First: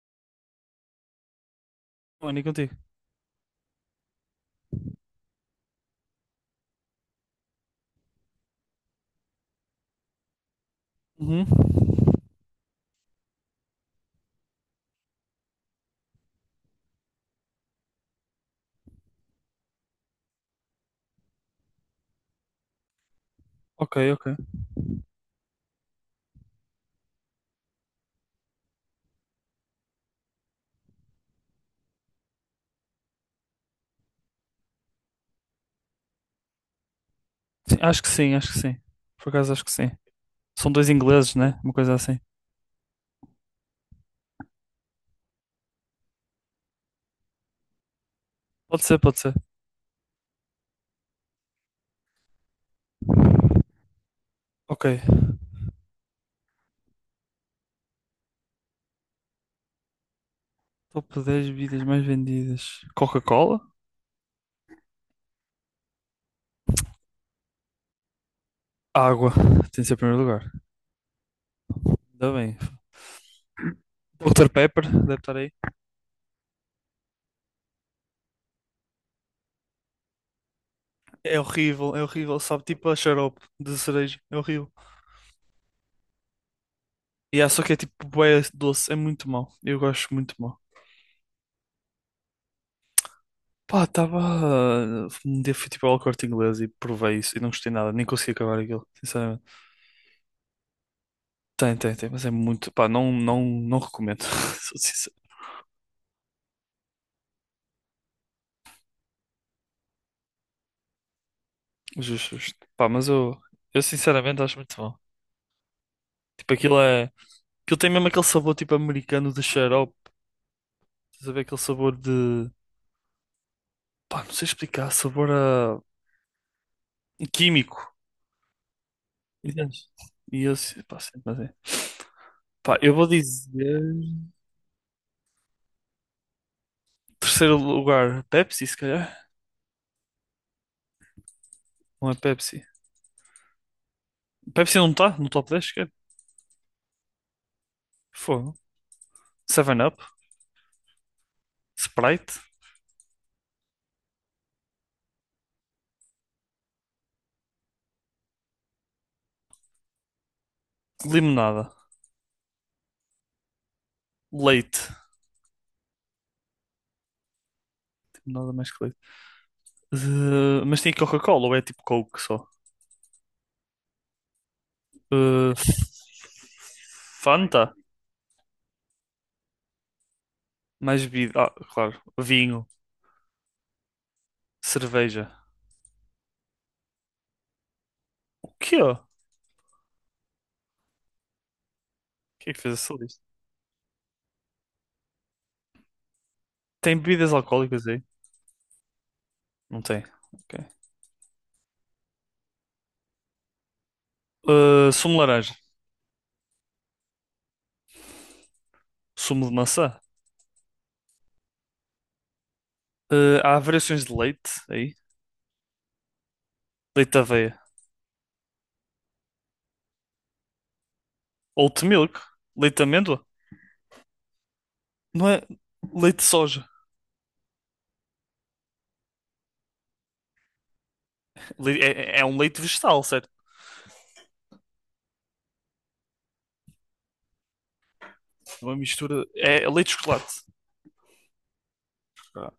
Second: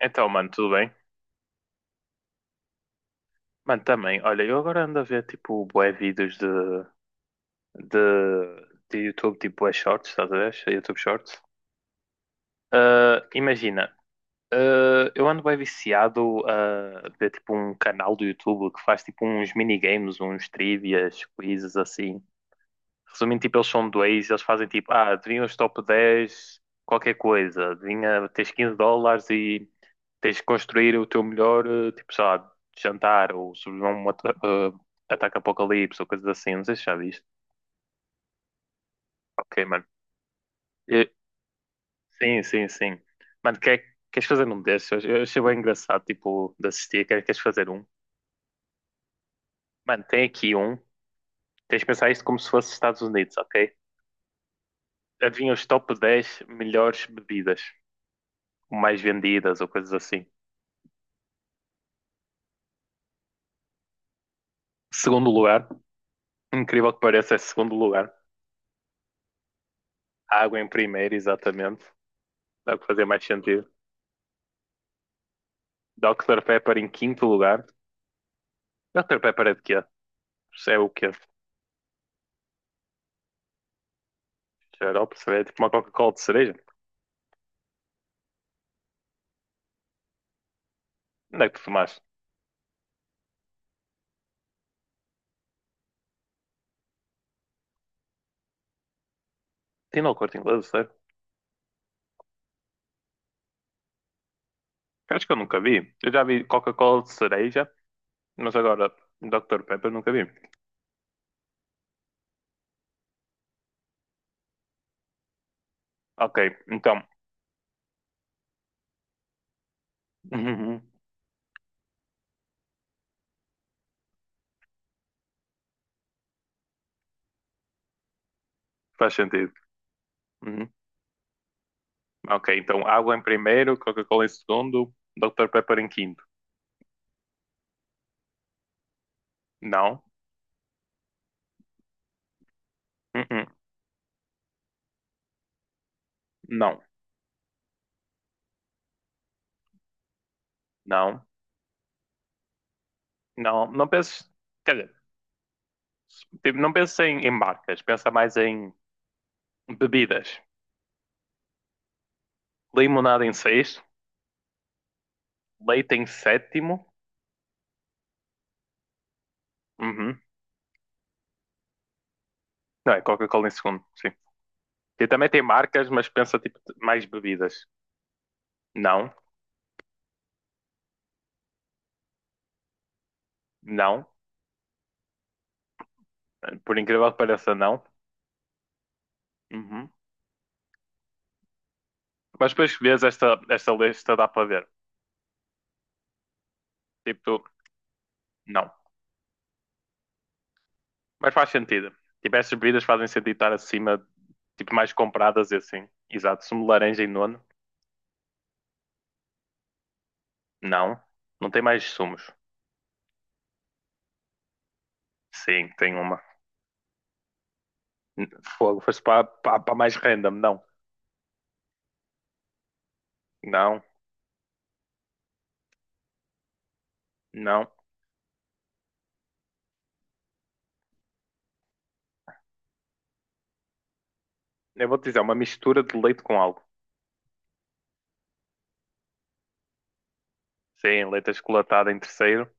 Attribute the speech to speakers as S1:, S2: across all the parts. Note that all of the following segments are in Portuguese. S1: Então, mano, tudo bem?
S2: Tony, contigo.
S1: Mano, também, olha, eu agora ando a ver, tipo, bué vídeos de, de YouTube, tipo, bué shorts, estás a ver? YouTube shorts.
S2: Uhum.
S1: Ah, imagina, ah, eu ando bem viciado a ver, tipo, um canal do YouTube que faz, tipo, uns minigames, uns trivias, quizzes, assim. Resumindo, tipo, eles são
S2: Ok, ok.
S1: dois, eles fazem tipo, ah, adivinha os top 10 qualquer coisa, adivinha, tens $15 e tens de construir o teu melhor, eh, tipo, sei lá, jantar ou sobreviver a um ataque apocalipse ou coisas assim, não sei se já viste.
S2: Sim, acho que sim, acho que sim. Por acaso, acho
S1: Ok,
S2: que
S1: mano.
S2: sim. São dois
S1: Eh,
S2: ingleses, né? Uma coisa assim.
S1: sim, sim, sim. Mano, queres fazer um desses? Eu achei bem engraçado, tipo, de assistir, queres fazer um?
S2: Pode ser, pode ser.
S1: Mano, tem aqui um, tens de pensar isto como se fosse Estados Unidos, ok?
S2: Ok.
S1: Adivinha os top 10 melhores bebidas, ou mais vendidas ou coisas assim.
S2: Top 10 bebidas mais vendidas. Coca-Cola?
S1: Segundo lugar, incrível que pareça, é segundo lugar.
S2: Água. Tem de ser em primeiro lugar.
S1: Água em primeiro, exatamente.
S2: Ainda bem.
S1: Dá o que fazer mais sentido.
S2: Dr. Pepper, deve estar aí.
S1: Dr. Pepper em quinto lugar. Dr. Pepper é de quê? É o quê?
S2: É horrível, é horrível. Sabe, tipo a xarope de cereja. É horrível.
S1: Xarope, cerveja? Tipo uma Coca-Cola de cereja?
S2: E yeah, só que é tipo bué doce. É muito mau. Eu gosto muito mal.
S1: Onde é que tu tomaste?
S2: Pá, estava. Um dia fui tipo ao Corte Inglês e provei isso e não gostei nada, nem consegui acabar aquilo, sinceramente.
S1: Tem no corte inglês, sério?
S2: Tem, tem, tem, mas é muito. Pá, não, não, não recomendo. Sou sincero.
S1: Acho que eu nunca vi. Eu já vi Coca-Cola de cereja, mas agora Dr. Pepper nunca vi.
S2: Justo, justo. Pá, mas eu sinceramente acho muito bom.
S1: Ok,
S2: Tipo, aquilo
S1: então.
S2: é. Aquilo tem mesmo aquele sabor tipo americano de xarope.
S1: Uhum.
S2: Estás a ver aquele sabor de. Pá, não sei explicar, sabor a químico.
S1: Faz sentido.
S2: Entendes? E eu,
S1: Uhum.
S2: pá, sim, mas é.
S1: Ok,
S2: Pá,
S1: então
S2: eu vou
S1: água em primeiro,
S2: dizer.
S1: Coca-Cola em segundo, Dr. Pepper em quinto.
S2: Terceiro lugar, Pepsi, se calhar.
S1: Não.
S2: Não é Pepsi.
S1: Uhum.
S2: Pepsi não está no top 10, cara.
S1: Não.
S2: Fogo. Seven up.
S1: Não.
S2: Sprite,
S1: Não, não penses. Quer dizer, tipo, não penses em marcas, pensa mais em bebidas.
S2: limonada,
S1: Limonada em sexto,
S2: leite.
S1: leite em sétimo.
S2: Tipo, nada mais que leite.
S1: Uhum.
S2: Mas tem Coca-Cola ou é tipo Coke só?
S1: Não, é Coca-Cola em segundo, sim. E também tem
S2: Eh,
S1: marcas, mas pensa tipo mais
S2: Fanta,
S1: bebidas. Não,
S2: mais bebida. Ah, claro. Vinho,
S1: não.
S2: cerveja.
S1: Por incrível que pareça, não.
S2: O quê? O
S1: Uhum. Mas
S2: que é que fez
S1: depois que
S2: essa
S1: vês
S2: lista?
S1: esta lista dá para ver.
S2: Tem bebidas
S1: Tipo, tu,
S2: alcoólicas aí?
S1: não.
S2: Não tem. Ok.
S1: Mas faz sentido. Tipo, estas bebidas fazem sentido estar acima, tipo, mais
S2: Sumo de
S1: compradas
S2: laranja,
S1: e assim. Exato. Sumo de laranja em nono?
S2: sumo de maçã.
S1: Não. Não tem mais sumos.
S2: Há variações de leite aí.
S1: Sim, tem uma.
S2: Leite de aveia.
S1: Fogo, foste para mais random. Não,
S2: Oat milk, leite de amêndoa.
S1: não,
S2: Não é leite de soja.
S1: não.
S2: É um leite vegetal, certo?
S1: Eu vou-te dizer, é uma mistura de leite com algo.
S2: Uma mistura. É leite de chocolate.
S1: Sim, leite achocolatado em terceiro.
S2: Ah,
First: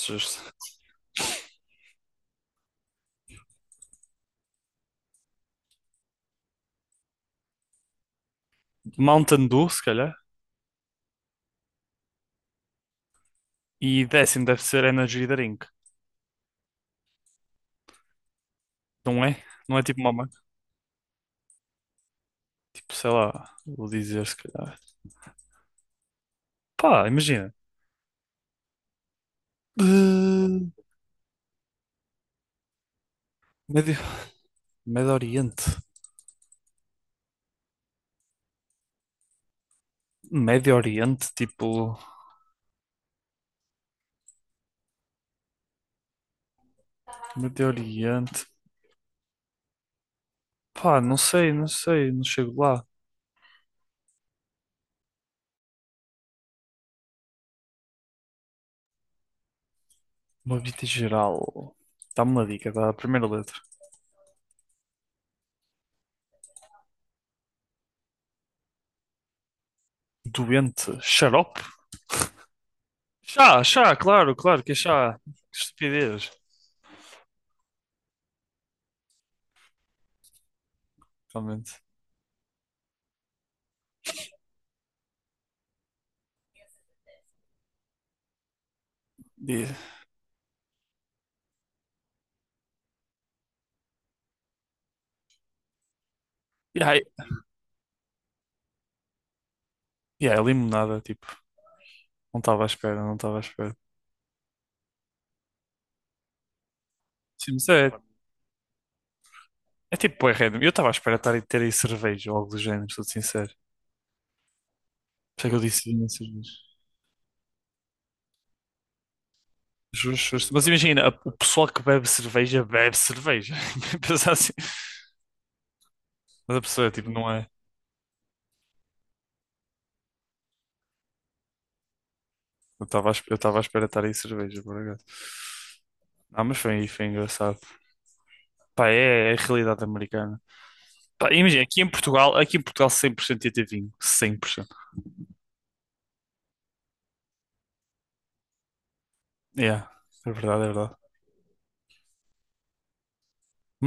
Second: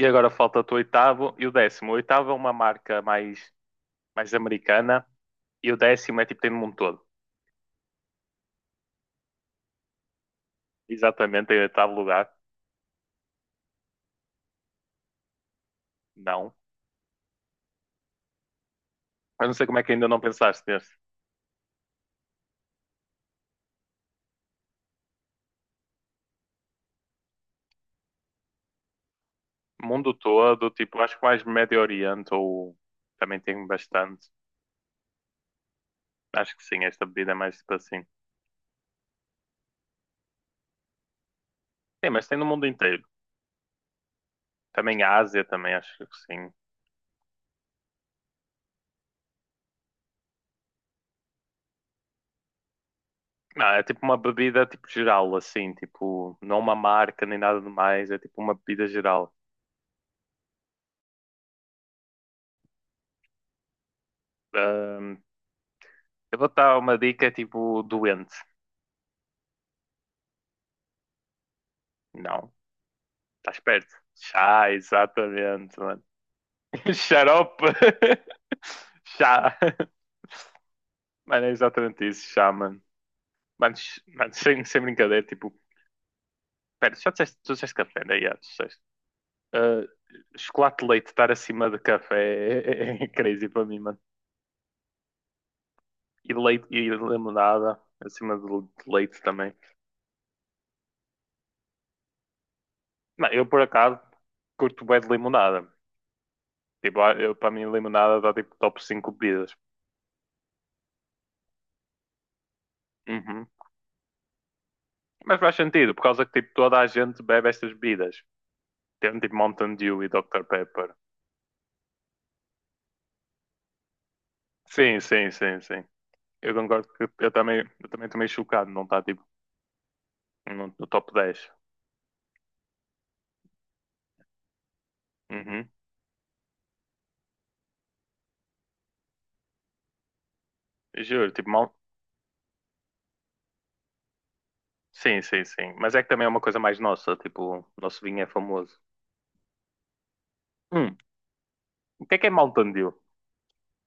S1: E agora
S2: justo.
S1: falta-te o oitavo e o 10º. O oitavo é uma marca mais americana e o 10º é tipo tem no mundo todo.
S2: Mountain Dew, se calhar.
S1: Exatamente, em oitavo lugar.
S2: E 10º deve ser Energy Drink.
S1: Não.
S2: Não é?
S1: Eu não sei como
S2: Não
S1: é
S2: é
S1: que
S2: tipo
S1: ainda
S2: uma
S1: não
S2: marca?
S1: pensaste nesse.
S2: Tipo, sei lá, vou dizer se calhar. Pá, imagina.
S1: Mundo
S2: Eh,
S1: todo, tipo, acho que mais Médio Oriente ou também tem
S2: Médio,
S1: bastante.
S2: Médio Oriente.
S1: Acho que sim, esta bebida é mais tipo assim.
S2: Médio Oriente, tipo.
S1: Sim, mas tem no mundo inteiro. Também a Ásia também, acho que sim.
S2: Médio Oriente. Pá, não sei, não sei, não chego lá.
S1: Não, é tipo uma bebida tipo geral, assim, tipo, não uma marca nem nada de mais, é tipo uma bebida geral.
S2: Uma vida geral. Dá-me uma dica da primeira letra.
S1: Ahm, eu vou dar uma dica tipo doente.
S2: Doente. Xarope?
S1: Não, estás
S2: Chá,
S1: perto.
S2: chá, claro, claro
S1: Chá,
S2: que é chá. Que
S1: exatamente, mano.
S2: estupidez,
S1: Xarope. Chá. Mano, é
S2: realmente.
S1: exatamente isso, chá, mano. Mano, ch- mano, sem, sem brincadeira, tipo, pera, já disseste, tu disseste café, né? Yeah, tu disseste.
S2: E,
S1: Ah, chocolate de leite estar acima de café é crazy para mim, mano. E leite
S2: e
S1: e limonada, acima de leite também.
S2: e aí, limonada, tipo, não estava à espera, não
S1: Não,
S2: estava à
S1: eu por
S2: espera.
S1: acaso curto bem de limonada. Tipo, ah, eu, para
S2: Sim, mas
S1: mim
S2: é,
S1: limonada dá tipo top 5 bebidas.
S2: é tipo, bué random. Eu estava à espera estar, a ter aí cerveja ou algo do género, sou
S1: Uhum.
S2: sincero.
S1: Mas
S2: Por isso é
S1: faz
S2: que eu disse
S1: sentido, por
S2: vinho e
S1: causa que tipo
S2: cerveja.
S1: toda a gente bebe estas bebidas. Tem tipo Mountain Dew e
S2: Justo,
S1: Dr.
S2: justo. Mas
S1: Pepper.
S2: imagina, o pessoal que bebe cerveja, bebe cerveja. Pensar assim.
S1: Sim, sim, sim, sim. Eu
S2: Mas a
S1: concordo
S2: pessoa,
S1: que
S2: tipo,
S1: eu
S2: não é.
S1: também, eu também estou meio chocado, não está tipo no top 10.
S2: Eu estava à espera estar aí cerveja, por acaso.
S1: Uhum.
S2: Ah, mas foi engraçado. Pá, é a realidade americana.
S1: Juro,
S2: Pá,
S1: tipo,
S2: imagina,
S1: mal...
S2: aqui em Portugal 100% ia ter vinho, 100%.
S1: Sim, sim, sim. Mas é que também é uma coisa mais nossa, tipo, o nosso vinho é famoso.
S2: Yeah, é verdade, é verdade.
S1: Hum, o que é Mountain Dew?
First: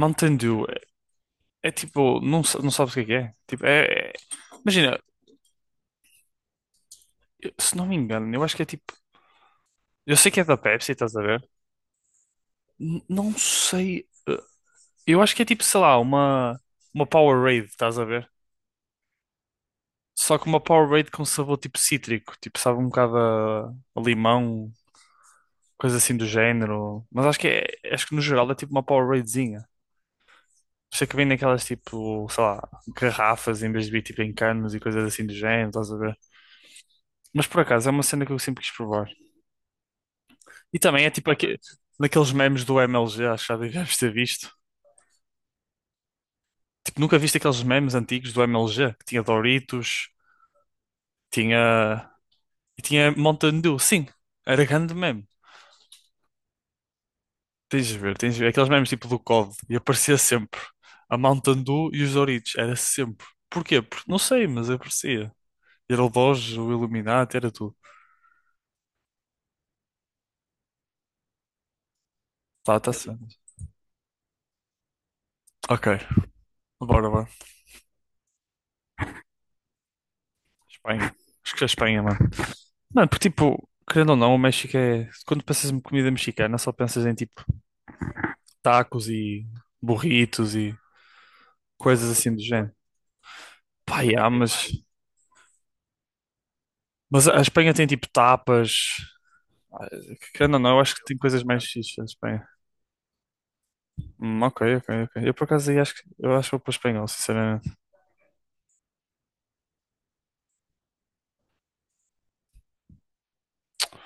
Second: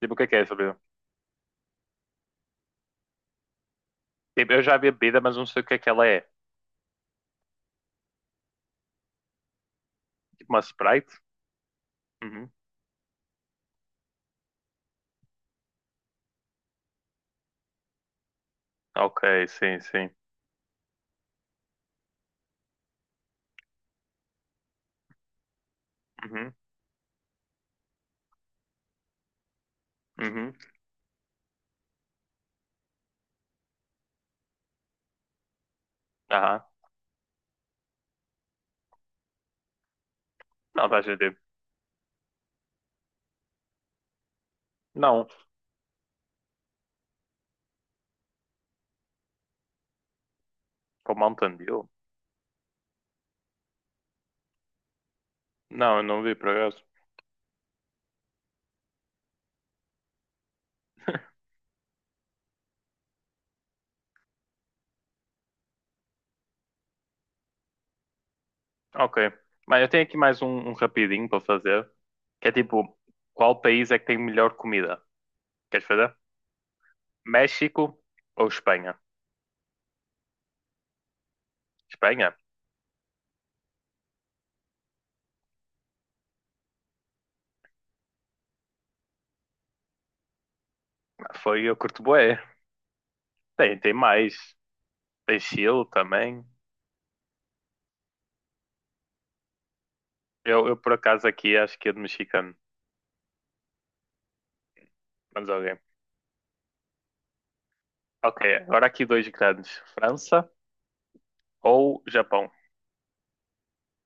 S1: Tipo, o que é essa.
S2: Dew é tipo, não, não sabes o que é que é. Tipo, é-
S1: Tipo, eu já vi a
S2: Imagina,
S1: bebida, mas não sei o que é que ela é.
S2: se não me engano, eu acho que é tipo, eu sei que é
S1: Tipo
S2: da
S1: uma
S2: Pepsi,
S1: Sprite?
S2: estás a ver?
S1: Uhum.
S2: Não sei, eu acho que é tipo, sei lá, uma Powerade, estás a ver?
S1: Ok, sim, sim.
S2: Só que uma Powerade com sabor tipo cítrico, tipo, sabe um bocado a limão, coisa assim do
S1: Uhum.
S2: género. Mas acho que no geral é tipo uma Poweradezinha.
S1: Uhum.
S2: Por isso é que vem daquelas tipo, sei lá, garrafas em vez de vir tipo em canos e coisas assim do género, estás a ver?
S1: Aham.
S2: Mas por acaso é uma cena que eu sempre quis provar. E
S1: Não,
S2: também
S1: estás
S2: é
S1: a
S2: tipo
S1: ver.
S2: naqueles memes do MLG, acho que já deves ter visto.
S1: Não,
S2: Tipo, nunca viste aqueles memes antigos do MLG, que tinha Doritos,
S1: com Mountain Dew?
S2: tinha. E tinha Mountain Dew, sim, era grande meme.
S1: Não, eu não vi por acaso.
S2: Tens de ver, tens de ver. Aqueles memes tipo do COD, e aparecia sempre a Mountain Dew e os Doritos, era sempre. Porquê? Porque não sei, mas aparecia. Era o Doge, o Illuminati, era tudo.
S1: Ok. Mas eu tenho aqui mais um rapidinho para fazer. Que é
S2: Tá, tá
S1: tipo,
S2: certo.
S1: qual país é que tem melhor comida? Queres
S2: Ok,
S1: fazer?
S2: bora, bora.
S1: México ou Espanha?
S2: Espanha. Acho que é Espanha, mano.
S1: Espanha?
S2: Mano, porque tipo, querendo ou não, o México é. Quando pensas em comida mexicana, só pensas em tipo tacos e burritos e
S1: Foi eu curto
S2: coisas assim
S1: bué.
S2: do género.
S1: Tem, tem
S2: Pá, yeah,
S1: mais.
S2: mas.
S1: Tem Chile também.
S2: Mas a Espanha tem tipo tapas. Ah, querendo ou não,
S1: Eu
S2: eu
S1: por
S2: acho que tem
S1: acaso
S2: coisas
S1: aqui
S2: mais
S1: acho que é de
S2: fixas a Espanha.
S1: mexicano.
S2: Ok, ok, ok. Eu por
S1: Mas
S2: acaso aí
S1: alguém.
S2: acho que eu acho que vou para o espanhol, sinceramente.
S1: Ok, agora aqui dois grandes: França ou Japão.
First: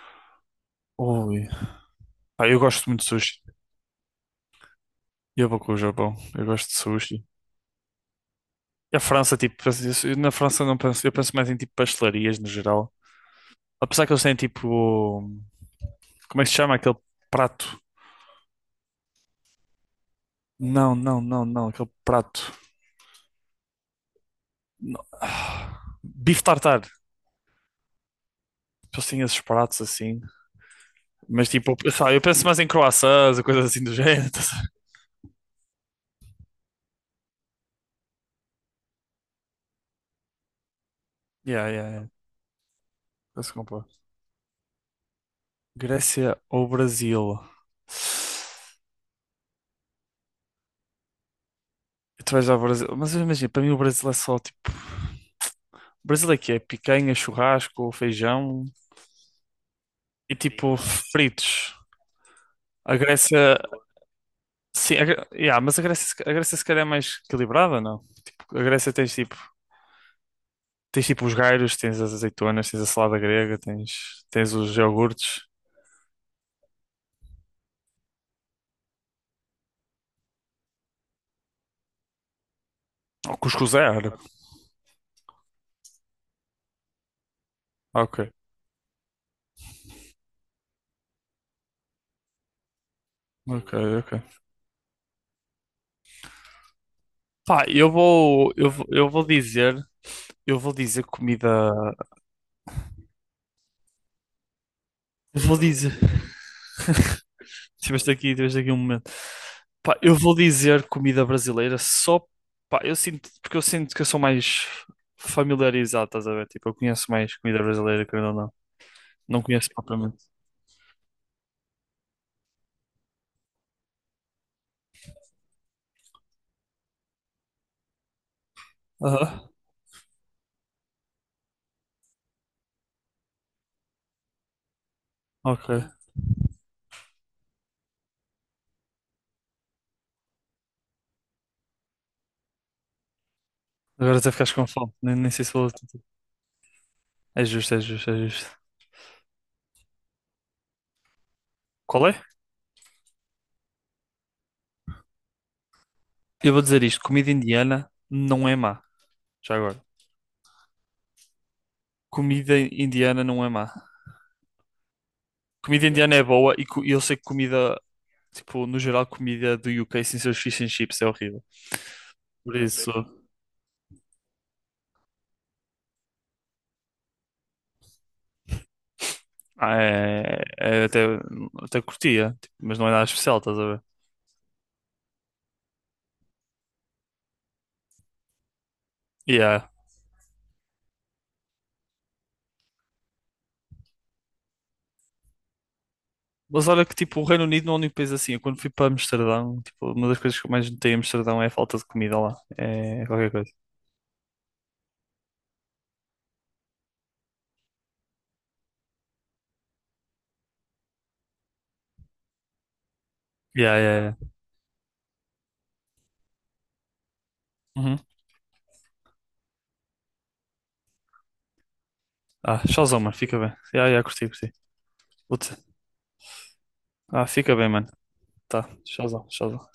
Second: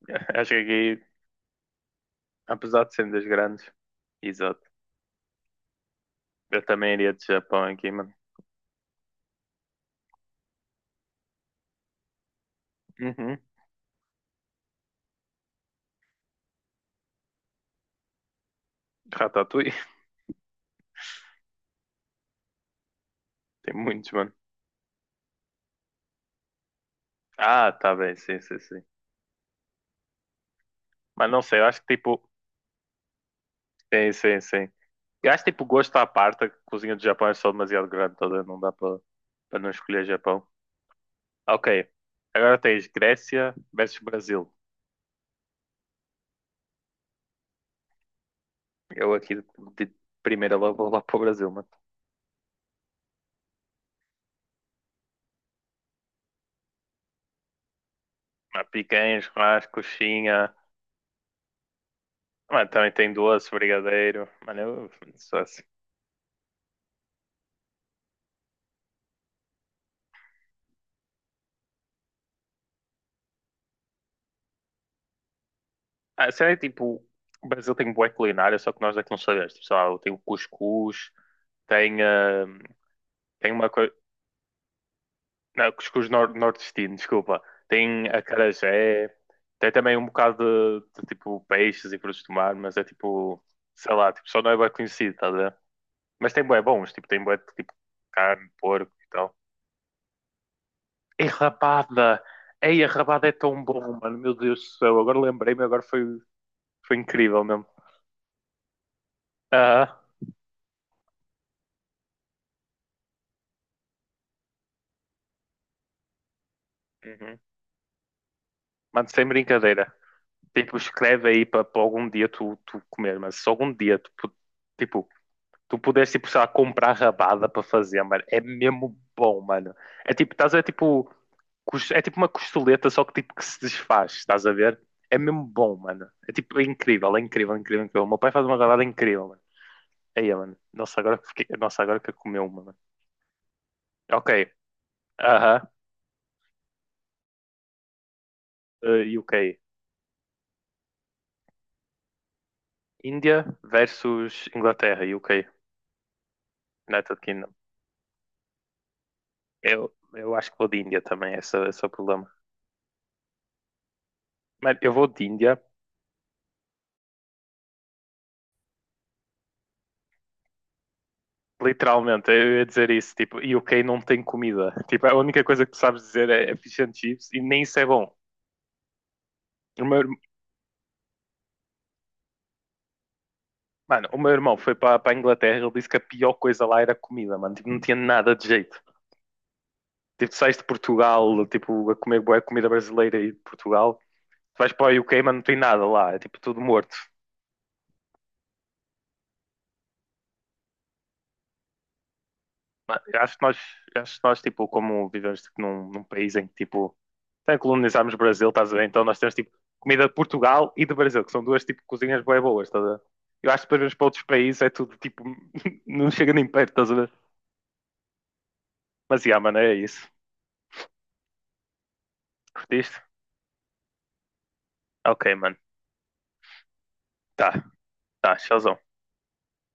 S1: Acho que aqui,
S2: Ui. Pá, eu
S1: apesar
S2: gosto
S1: de
S2: muito de
S1: serem dois
S2: sushi.
S1: grandes, exato.
S2: Eu vou com o Japão. Eu
S1: Eu
S2: gosto de
S1: também iria de
S2: sushi.
S1: Japão aqui, mano.
S2: E a França, tipo, na França eu não penso, eu penso mais em tipo pastelarias no geral.
S1: Uhum.
S2: Apesar que eles têm tipo. Como é que se chama aquele prato?
S1: Ratatouille.
S2: Não, não, não, não, aquele prato.
S1: Tem muitos, mano.
S2: Bife tartar.
S1: Ah, tá bem, sim, sim, sim.
S2: Eles têm esses pratos assim.
S1: Mas não
S2: Mas
S1: sei, eu
S2: tipo,
S1: acho
S2: eu
S1: que
S2: sabe, eu
S1: tipo.
S2: penso mais em croissants, ou coisas assim do
S1: Sim,
S2: género.
S1: sim,
S2: Estás a
S1: sim.
S2: ver?
S1: Eu acho que tipo gosto à parte, a cozinha do Japão é só demasiado grande toda, não dá para para não escolher Japão.
S2: Yeah,
S1: Ok,
S2: yeah, yeah.
S1: agora tens
S2: Penso
S1: Grécia
S2: que compro.
S1: versus Brasil.
S2: Grécia ou Brasil?
S1: Eu aqui de primeira logo vou lá para o Brasil, mano.
S2: Tu vais ao Brasil. Mas imagina, para mim o Brasil é só tipo. O Brasil é que é picanha, churrasco, feijão
S1: Mas Picanha, churrasco,
S2: e
S1: coxinha.
S2: tipo fritos.
S1: Mano, também
S2: A
S1: tem doce,
S2: Grécia.
S1: brigadeiro. Mano, eu
S2: Sim,
S1: sou
S2: yeah,
S1: assim.
S2: mas a Grécia, se ca- a Grécia se calhar é mais equilibrada, não? Tipo, a Grécia tens tipo os gyros, tens as azeitonas, tens a salada grega, tens os iogurtes.
S1: Ah, sei lá, tipo, o Brasil tem boa culinária, só que nós é que não sabemos. Tipo, sei lá, tem o cuscuz, tem, ah,
S2: O
S1: tem uma
S2: cuscuz é
S1: coisa.
S2: árabe.
S1: Não, cuscuz nor nordestino, desculpa. Tem
S2: Ok,
S1: acarajé, tem também um bocado de, tipo peixes e frutos do mar, mas é tipo,
S2: ok,
S1: sei lá, tipo,
S2: ok.
S1: só não é bem conhecido, tá a ver? Mas tem bué bons, tipo, tem bué de,
S2: Pá,
S1: tipo carne, porco e tal.
S2: eu vou dizer
S1: E
S2: comida,
S1: rabada! Ei, a rabada é tão bom, mano, meu Deus do céu, agora
S2: eu vou
S1: lembrei-me, agora
S2: dizer.
S1: foi. Foi incrível mesmo.
S2: Tiveste aqui um momento.
S1: Aham.
S2: Pá, eu vou dizer comida brasileira só, pá, porque eu sinto que eu sou mais familiarizado, estás a ver? Tipo, eu conheço mais
S1: Uhum.
S2: comida brasileira, querendo ou não.
S1: Mano, sem
S2: Não conheço
S1: brincadeira.
S2: propriamente.
S1: Tipo, escreve aí para algum dia tu, comer, mas se algum dia tu, pu- tipo, tu puderes, tipo, sei lá, comprar rabada para fazer, mano, é mesmo bom,
S2: Aham,
S1: mano. É tipo, estás a ver, tipo, cos- é tipo uma costeleta, só que tipo que se desfaz, estás a ver? É mesmo bom,
S2: ok.
S1: mano. É tipo, é incrível, é incrível, é incrível, é incrível. O meu pai faz uma rabada incrível, mano. Aí, mano. Nossa, agora que fiquei... Nossa, agora que eu comi uma, mano.
S2: Agora
S1: Ok.
S2: até ficaste com fome, nem sei se
S1: Aham.
S2: vou. É justo, é justo, é justo.
S1: UK.
S2: Qual é?
S1: Índia versus Inglaterra e UK,
S2: Eu vou dizer isto,
S1: United
S2: comida
S1: Kingdom.
S2: indiana não é má. Já agora.
S1: Eu acho que vou de Índia também, esse é o problema.
S2: Comida indiana não é má.
S1: Mano, eu vou de Índia,
S2: Comida indiana é boa e e eu sei que comida, tipo, no geral, comida do UK sem seus fish and chips é horrível.
S1: literalmente,
S2: Por
S1: eu ia dizer isso,
S2: isso.
S1: tipo, UK não tem comida. Tipo, a única coisa que tu sabes dizer é fish and chips e nem isso é bom.
S2: Ah,
S1: O meu, irm-
S2: é até curtia, tipo, mas não é nada especial, estás a ver?
S1: mano, o meu irmão foi para a Inglaterra, ele disse que a pior coisa lá era a comida, mano, tipo, não tinha nada de jeito.
S2: Yeah.
S1: Tipo, tu sais de Portugal, tipo, a comer boa comida brasileira e de Portugal, tu vais para o UK, mano, não tem nada lá, é tipo tudo
S2: Mas olha que
S1: morto.
S2: tipo, o Reino Unido não é um país assim. Eu, quando fui para Amsterdão, tipo, uma das coisas que eu mais notei em Amsterdão é a falta de comida lá.
S1: Mano,
S2: É
S1: eu
S2: qualquer
S1: Acho que
S2: coisa.
S1: nós, acho que nós tipo, como vivemos tipo, num país em que, tipo, até colonizámos o Brasil, estás a ver? Então nós temos, tipo, comida de Portugal e do Brasil, que são duas, tipo, cozinhas bué boas, estás a ver? Eu acho que
S2: Yeah,
S1: depois vemos
S2: yeah,
S1: para outros
S2: yeah.
S1: países, é tudo, tipo, não chega nem perto, estás a ver?
S2: Uhum.
S1: Mas, yeah, mano, é isso.
S2: Ah,
S1: Curtiste?
S2: showzão, mano, fica bem. Yeah, yeah, curti, curti.
S1: Ok, mano.
S2: Puta. Ah,
S1: Tá,
S2: fica bem, mano.
S1: tá,
S2: Tá,
S1: showzão.
S2: showzão, showzão.